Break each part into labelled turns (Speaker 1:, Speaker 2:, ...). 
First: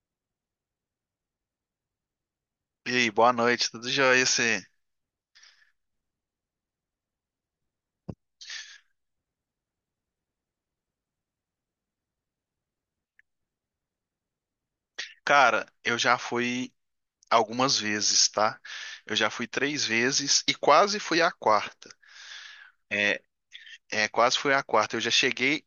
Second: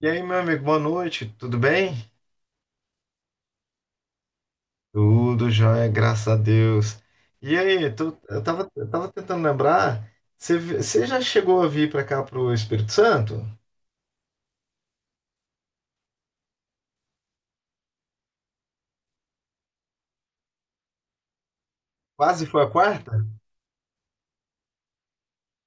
Speaker 1: E aí, meu amigo, boa noite, tudo bem?
Speaker 2: E aí, boa noite, tudo jóia? Você?
Speaker 1: Tudo jóia, graças a Deus. E aí, eu tava tentando lembrar, você já chegou a vir pra cá pro Espírito Santo?
Speaker 2: Cara, eu já fui algumas vezes, tá? Eu já fui três vezes e quase fui à quarta.
Speaker 1: Quase foi a
Speaker 2: É,
Speaker 1: quarta?
Speaker 2: é, quase fui à quarta. Eu já cheguei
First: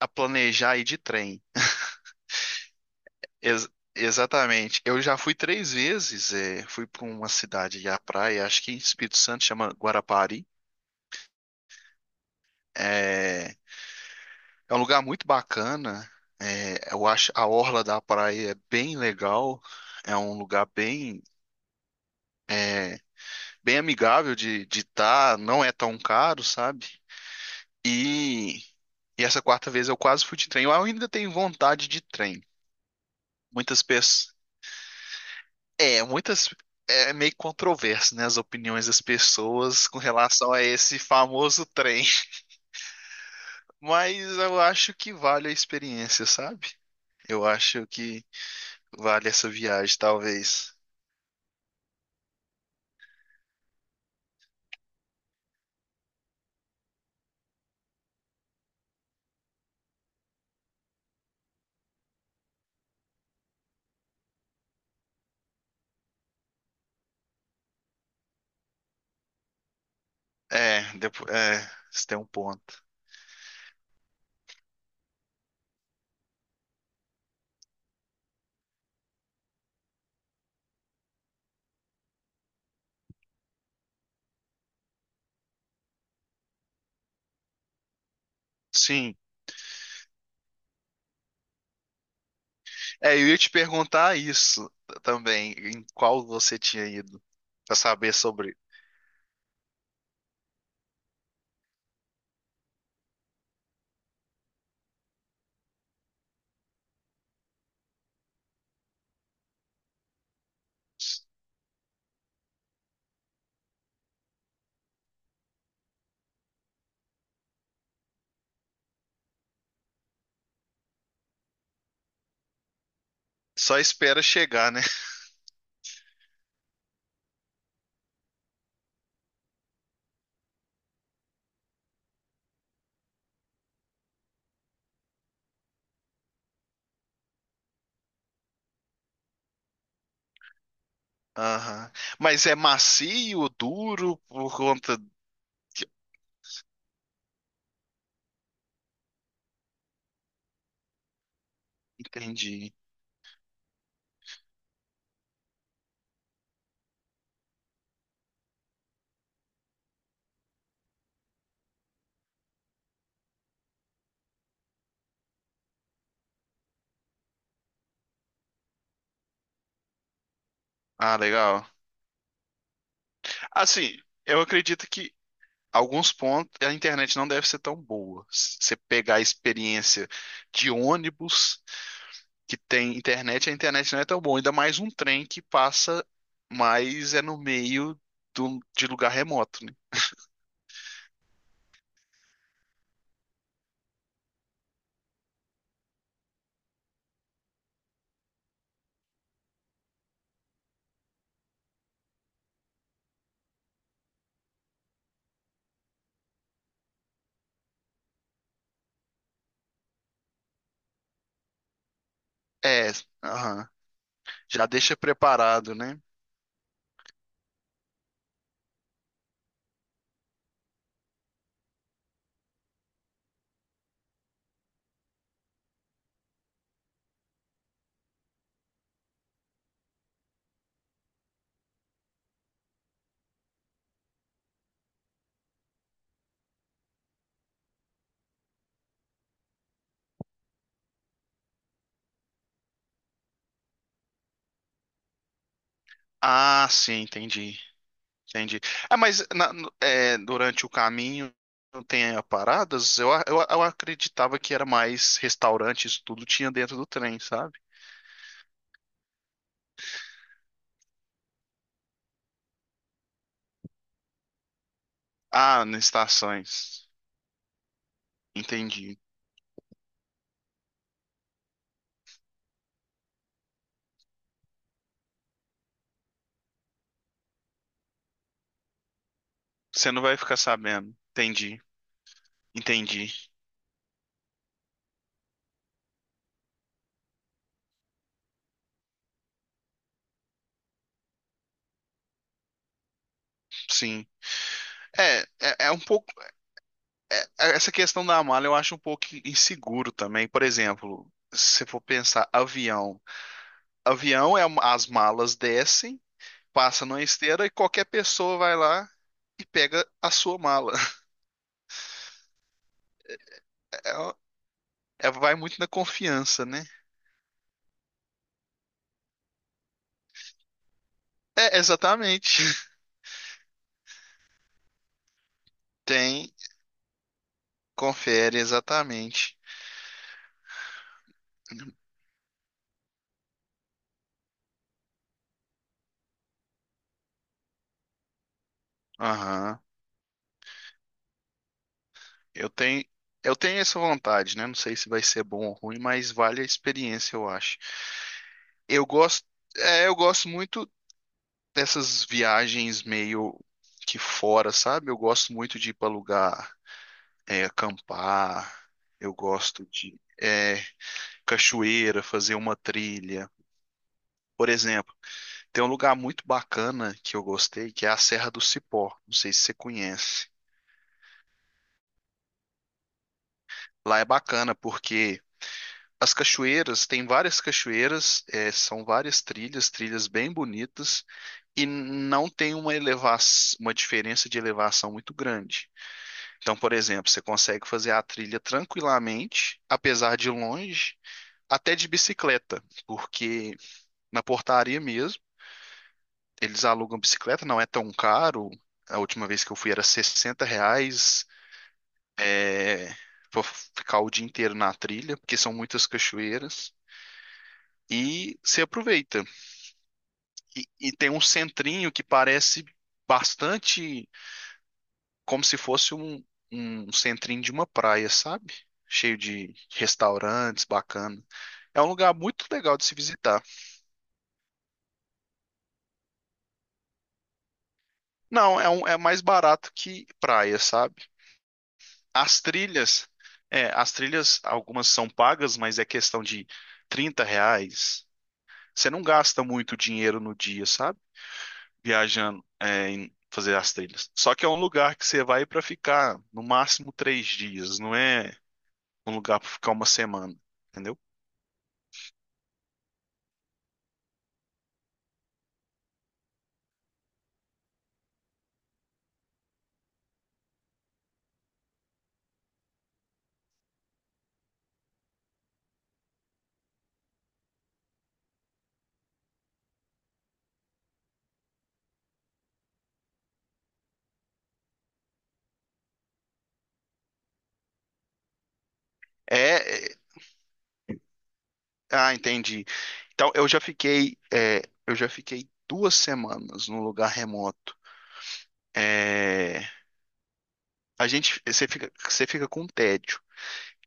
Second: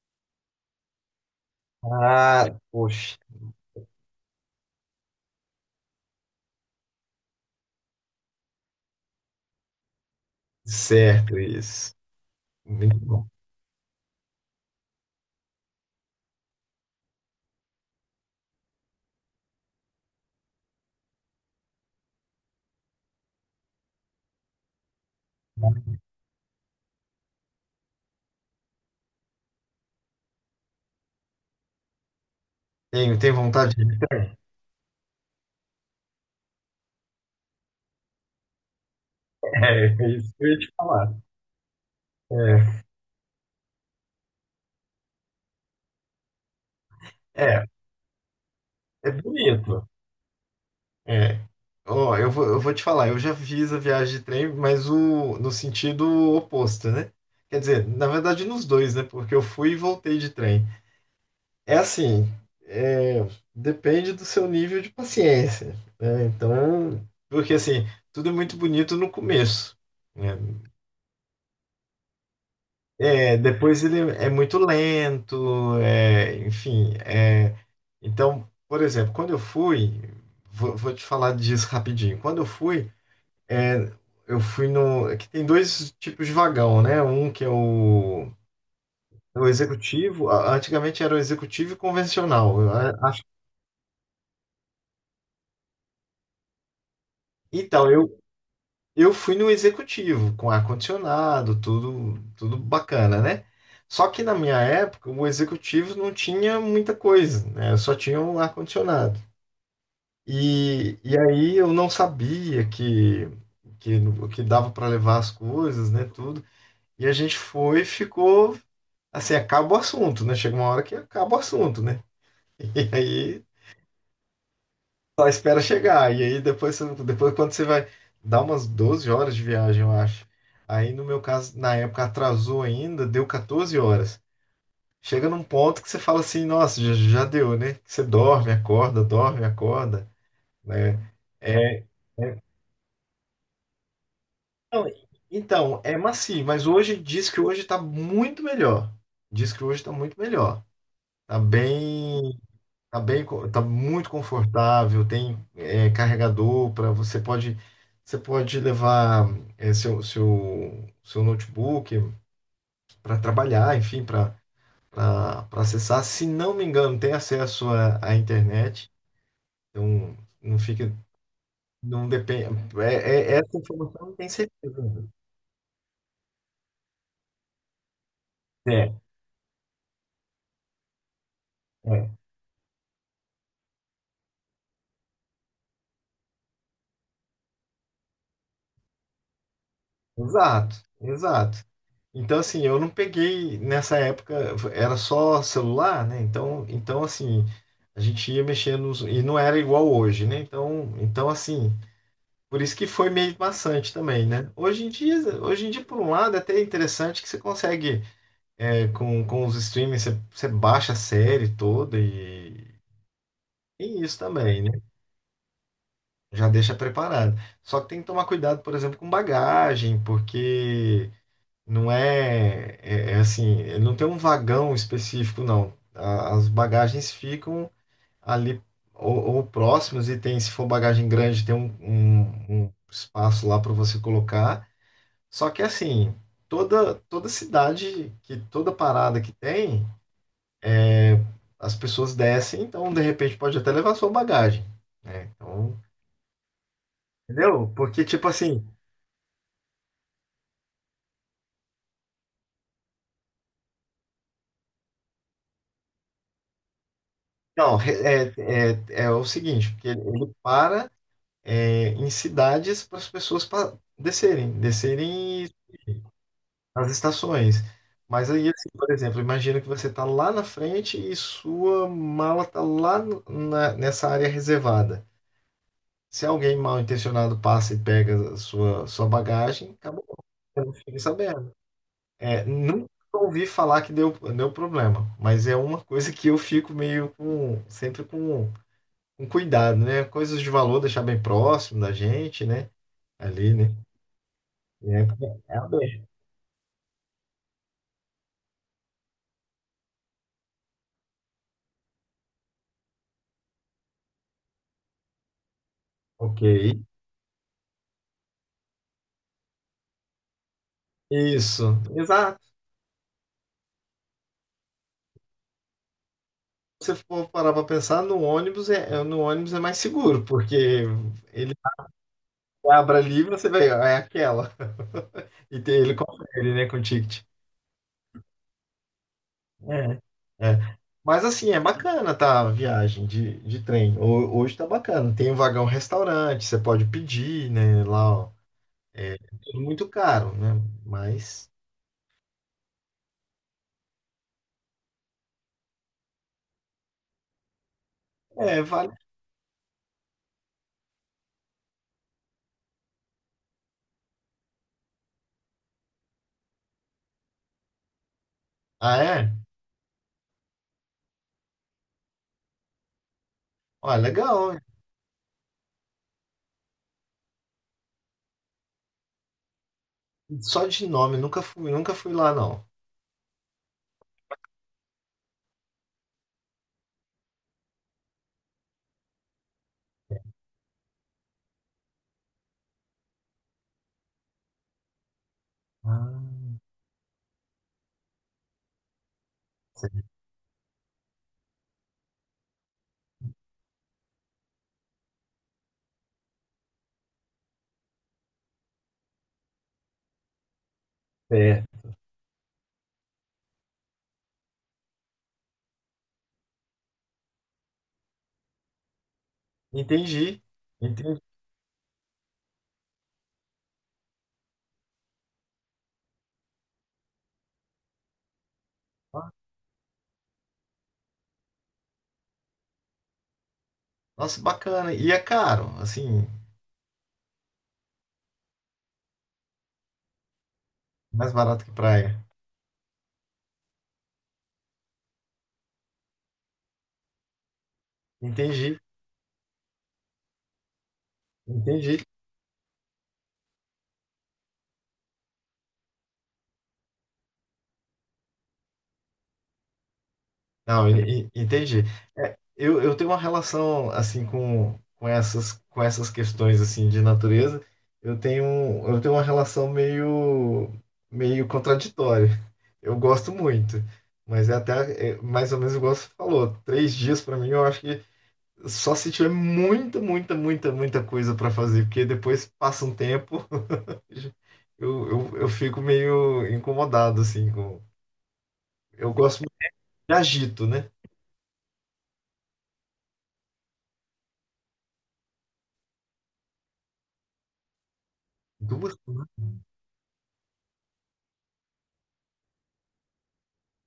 Speaker 2: a planejar ir de trem.
Speaker 1: Ah, poxa,
Speaker 2: Ex- Exatamente. Eu já fui três vezes. Fui para uma cidade e à praia, acho que em Espírito Santo, chama Guarapari.
Speaker 1: certo isso. Muito bom.
Speaker 2: É, é um lugar muito bacana. É, eu acho a orla da praia é bem legal. É um lugar bem bem amigável de estar, não é tão caro, sabe? E, e essa quarta vez eu quase fui de trem. Eu ainda tenho vontade de trem.
Speaker 1: Tem vontade
Speaker 2: Muitas
Speaker 1: de...
Speaker 2: pessoas. É, muitas. É meio controverso, né, as opiniões das
Speaker 1: É,
Speaker 2: pessoas com
Speaker 1: é isso que eu
Speaker 2: relação
Speaker 1: ia
Speaker 2: a
Speaker 1: te
Speaker 2: esse
Speaker 1: falar.
Speaker 2: famoso trem.
Speaker 1: É,
Speaker 2: Mas eu acho que vale a experiência, sabe? Eu
Speaker 1: é,
Speaker 2: acho que
Speaker 1: é
Speaker 2: vale essa
Speaker 1: bonito.
Speaker 2: viagem, talvez.
Speaker 1: É. Ó, eu vou te falar, eu já fiz a viagem de trem, mas o, no sentido oposto, né? Quer dizer, na verdade nos dois, né? Porque eu fui e voltei de trem. É assim, é, depende do seu nível de paciência, né? Então, porque assim, tudo é muito bonito no começo, né?
Speaker 2: É, depois, você tem um ponto.
Speaker 1: É, depois ele é muito lento, enfim. Então, por exemplo, quando eu fui, vou te falar disso rapidinho. Quando eu fui, É, eu fui no. É que tem dois tipos de vagão, né? Um que é o,
Speaker 2: Sim.
Speaker 1: é o executivo. Antigamente era o executivo e convencional.
Speaker 2: É, eu ia te perguntar também, em qual você tinha ido, pra
Speaker 1: Então,
Speaker 2: saber sobre.
Speaker 1: eu fui no executivo, com ar-condicionado, tudo, tudo bacana, né? Só que na minha época, o executivo não tinha muita coisa, né? Só tinha o ar-condicionado. E aí eu não sabia que, que dava para levar as coisas, né? Tudo. E a gente foi, e ficou assim, acaba o assunto, né? Chega uma hora que acaba o assunto, né? E aí
Speaker 2: Só espera chegar, né?
Speaker 1: só espera chegar. E aí depois, depois quando você vai dar umas 12 horas de viagem, eu acho. Aí no meu caso, na época atrasou ainda, deu 14 horas. Chega num ponto que você fala assim, nossa, já, já deu, né? Você dorme, acorda, né? É,
Speaker 2: Aham.
Speaker 1: é-
Speaker 2: Mas é macio, duro, por
Speaker 1: não,
Speaker 2: conta.
Speaker 1: então, é macio, mas hoje diz que hoje tá muito melhor. Diz que hoje tá muito melhor. Tá bem.
Speaker 2: Entendi.
Speaker 1: Tá bem, tá muito confortável, tem carregador para você pode levar seu, seu notebook para trabalhar, enfim, para acessar. Se não me engano, tem acesso à, à internet, então não fica
Speaker 2: Ah, legal.
Speaker 1: não depende essa
Speaker 2: Assim,
Speaker 1: informação não tem
Speaker 2: eu
Speaker 1: certeza.
Speaker 2: acredito
Speaker 1: Ainda.
Speaker 2: que alguns pontos a internet não deve ser tão boa. Se você
Speaker 1: É,
Speaker 2: pegar a experiência de ônibus.
Speaker 1: é.
Speaker 2: Que tem internet, a internet não é tão boa. Ainda mais um trem que passa, mas é no meio de lugar remoto, né?
Speaker 1: Exato, exato. Então, assim, eu não peguei nessa época, era só celular, né? Então, então assim, a gente ia mexendo nos- e não era igual hoje, né? Então, então, assim, por isso que foi meio maçante também, né? Hoje em dia, por um lado, é até interessante que você consegue, com os streamings, você, você baixa a série toda e
Speaker 2: É, aham.
Speaker 1: tem isso também,
Speaker 2: Já
Speaker 1: né?
Speaker 2: deixa preparado, né?
Speaker 1: Já deixa preparado. Só que tem que tomar cuidado, por exemplo, com bagagem, porque não é, é, é assim, ele não tem um vagão específico, não. As bagagens ficam ali ou próximas e tem, se for bagagem grande, tem um, um espaço lá para você colocar. Só que assim, toda cidade que toda parada que tem, é, as pessoas descem, então de repente pode até levar sua bagagem, né? Então,
Speaker 2: Ah, sim, entendi.
Speaker 1: entendeu? Porque tipo
Speaker 2: Entendi.
Speaker 1: assim,
Speaker 2: Ah, mas durante o caminho não tem paradas? Eu acreditava que era mais restaurantes, tudo tinha dentro do trem, sabe?
Speaker 1: não, é, é, é o seguinte, porque ele para em cidades para as pessoas descerem, descerem
Speaker 2: Ah, nas estações.
Speaker 1: as estações. Mas aí, assim, por
Speaker 2: Entendi.
Speaker 1: exemplo, imagina que você está lá na frente e sua mala está lá nessa área reservada. Se alguém mal intencionado passa e pega a sua, sua bagagem,
Speaker 2: Você não
Speaker 1: acabou.
Speaker 2: vai ficar
Speaker 1: Eu não
Speaker 2: sabendo.
Speaker 1: fiquei sabendo.
Speaker 2: Entendi.
Speaker 1: É, nunca
Speaker 2: Entendi.
Speaker 1: ouvi falar que deu, deu problema, mas é uma coisa que eu fico meio com, sempre com cuidado, né? Coisas de valor, deixar bem próximo da gente, né? Ali, né?
Speaker 2: Sim.
Speaker 1: É,
Speaker 2: É, é,
Speaker 1: é a
Speaker 2: é um
Speaker 1: mesma.
Speaker 2: pouco Essa questão da mala eu acho um pouco inseguro também. Por exemplo, se for pensar avião, avião é as malas descem,
Speaker 1: Ok.
Speaker 2: passa numa esteira e qualquer pessoa vai lá e pega a sua mala.
Speaker 1: Isso. Exato.
Speaker 2: É, Vai muito na confiança, né?
Speaker 1: Se você for parar para pensar, no ônibus no ônibus é mais seguro, porque ele
Speaker 2: É, exatamente.
Speaker 1: abre ali e você vê, ah, é aquela. E tem, ele
Speaker 2: Tem,
Speaker 1: confere, né, com o ticket.
Speaker 2: confere exatamente.
Speaker 1: É. É. Mas assim, é bacana, tá, a viagem de trem. Hoje tá bacana. Tem um vagão restaurante, você pode pedir, né, lá, ó. É
Speaker 2: Aham.
Speaker 1: tudo muito caro, né? Mas
Speaker 2: Eu tenho, eu tenho essa vontade, né? Não sei se vai ser bom ou ruim, mas vale a experiência, eu acho.
Speaker 1: é,
Speaker 2: Eu
Speaker 1: vale.
Speaker 2: gosto, eu gosto muito dessas viagens meio que fora, sabe? Eu gosto muito de ir para lugar, acampar,
Speaker 1: Ah,
Speaker 2: eu
Speaker 1: é?
Speaker 2: gosto de cachoeira, fazer uma trilha.
Speaker 1: Ó,
Speaker 2: Por
Speaker 1: legal.
Speaker 2: exemplo, tem um lugar muito bacana que eu gostei, que é a Serra do Cipó. Não sei se você conhece.
Speaker 1: Só de nome, nunca fui, nunca fui lá, não.
Speaker 2: Lá é bacana porque as cachoeiras, tem várias cachoeiras, são várias trilhas, trilhas bem bonitas, e não tem uma diferença de elevação muito grande.
Speaker 1: Ah,
Speaker 2: Então, por exemplo, você consegue fazer a trilha tranquilamente,
Speaker 1: sim.
Speaker 2: apesar de longe, até de bicicleta, porque na portaria mesmo, eles alugam bicicleta, não é tão caro. A última vez que eu fui era R$ 60,
Speaker 1: é.
Speaker 2: é, pra ficar o dia inteiro na trilha, porque são muitas cachoeiras, e se aproveita.
Speaker 1: Entendi.
Speaker 2: E tem
Speaker 1: Entendi.
Speaker 2: um centrinho que parece bastante como se fosse um, um centrinho de uma praia, sabe? Cheio
Speaker 1: Ah,
Speaker 2: de restaurantes, bacana. É um lugar muito legal de se visitar.
Speaker 1: nossa, bacana. E é caro, assim,
Speaker 2: Não, é mais barato que praia, sabe?
Speaker 1: mais barato que praia.
Speaker 2: As trilhas, as trilhas, algumas são pagas, mas é questão de R$ 30.
Speaker 1: Entendi.
Speaker 2: Você não gasta muito dinheiro no dia, sabe?
Speaker 1: Entendi.
Speaker 2: Viajando, em fazer as trilhas. Só que é um lugar que você vai para ficar no máximo 3 dias, não é um lugar para ficar uma semana,
Speaker 1: Não,
Speaker 2: entendeu?
Speaker 1: entendi. Eu tenho uma relação, assim, com essas questões, assim, de natureza. Eu tenho, eu tenho uma relação meio, meio contraditória. Eu gosto muito, mas é até, é, mais ou menos igual você falou, três dias para mim, eu acho que só se tiver muita, muita, muita, muita coisa para fazer, porque depois passa um tempo, eu fico meio incomodado, assim, com... Eu gosto
Speaker 2: É,
Speaker 1: muito
Speaker 2: é.
Speaker 1: de agito, né?
Speaker 2: Ah, entendi. Então, eu já fiquei 2 semanas num lugar remoto.
Speaker 1: Duas semanas?
Speaker 2: É, a gente, você fica, com um tédio,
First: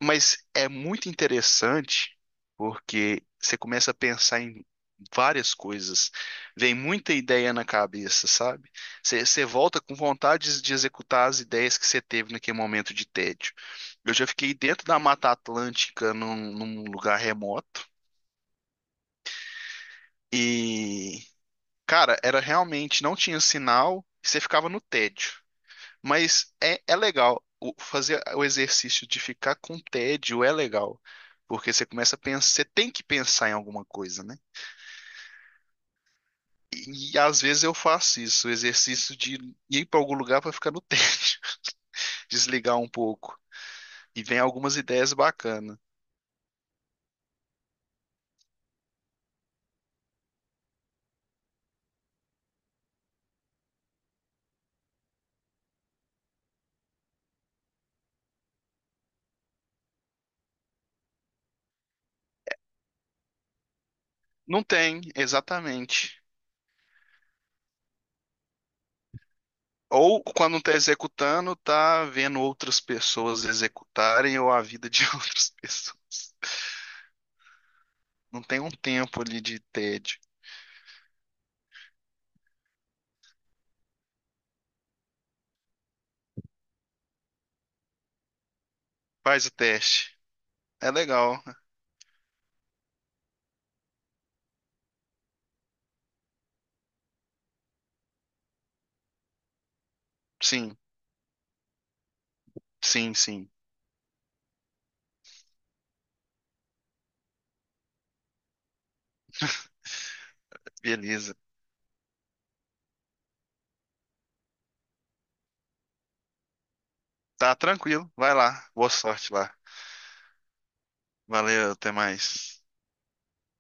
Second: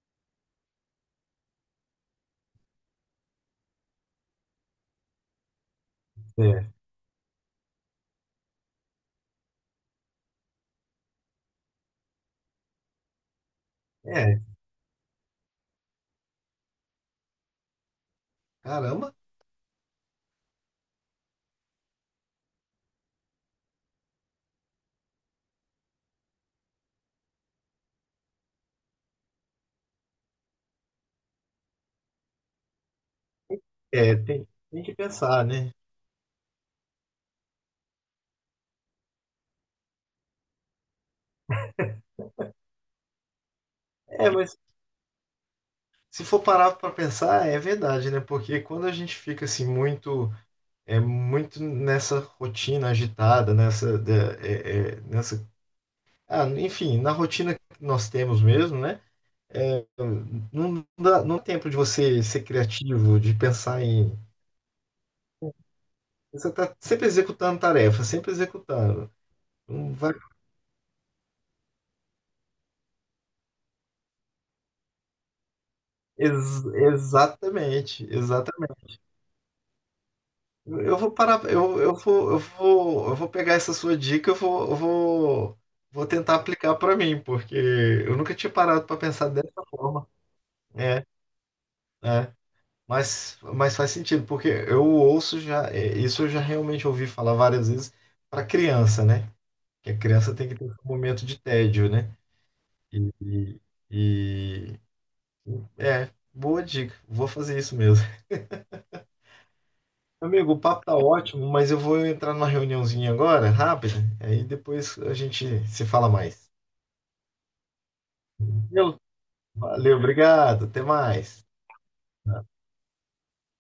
Speaker 2: mas é muito interessante porque você começa a pensar em várias coisas, vem muita ideia na cabeça, sabe? Você volta com vontade de executar as ideias que você teve naquele momento de tédio. Eu já
Speaker 1: É, é,
Speaker 2: fiquei dentro da Mata Atlântica num lugar remoto.
Speaker 1: caramba,
Speaker 2: E, cara, era realmente, não tinha sinal, você ficava no tédio. Mas é legal. Fazer o exercício de ficar com tédio é legal. Porque você começa a pensar, você tem que pensar em alguma
Speaker 1: é,
Speaker 2: coisa, né?
Speaker 1: tem que pensar, né?
Speaker 2: E às vezes eu faço isso, o exercício de ir para algum lugar para ficar no tédio, desligar um pouco. E
Speaker 1: É,
Speaker 2: vem
Speaker 1: mas
Speaker 2: algumas ideias bacanas.
Speaker 1: se for parar para pensar, é verdade, né? Porque quando a gente fica, assim, muito, muito nessa rotina agitada, nessa, nessa... Ah, enfim, na rotina que nós temos mesmo, né? É, não dá tempo de você ser criativo, de pensar em.
Speaker 2: Não tem, exatamente.
Speaker 1: Você está sempre executando tarefa, sempre executando. Não vai-
Speaker 2: Ou quando está executando, tá vendo outras pessoas executarem ou a vida de outras pessoas.
Speaker 1: Ex- exatamente,
Speaker 2: Não tem um
Speaker 1: exatamente.
Speaker 2: tempo ali de tédio.
Speaker 1: Eu vou parar, eu vou pegar essa sua dica, vou tentar aplicar para mim, porque eu nunca tinha parado para pensar
Speaker 2: Faz o
Speaker 1: dessa forma.
Speaker 2: teste. É
Speaker 1: É,
Speaker 2: legal.
Speaker 1: é. Mas faz sentido, porque eu ouço já, isso eu já realmente ouvi falar várias vezes para criança, né? Que a criança tem que ter um
Speaker 2: Sim,
Speaker 1: momento de tédio, né? E,
Speaker 2: sim, sim.
Speaker 1: e- e- é, boa dica. Vou fazer isso mesmo. Amigo, o papo tá
Speaker 2: Beleza.
Speaker 1: ótimo, mas eu vou entrar numa reuniãozinha agora, rápida. Aí depois a gente se fala mais.
Speaker 2: Tá tranquilo. Vai lá. Boa
Speaker 1: Valeu,
Speaker 2: sorte lá.
Speaker 1: valeu, obrigado. Até mais.
Speaker 2: Valeu, até mais.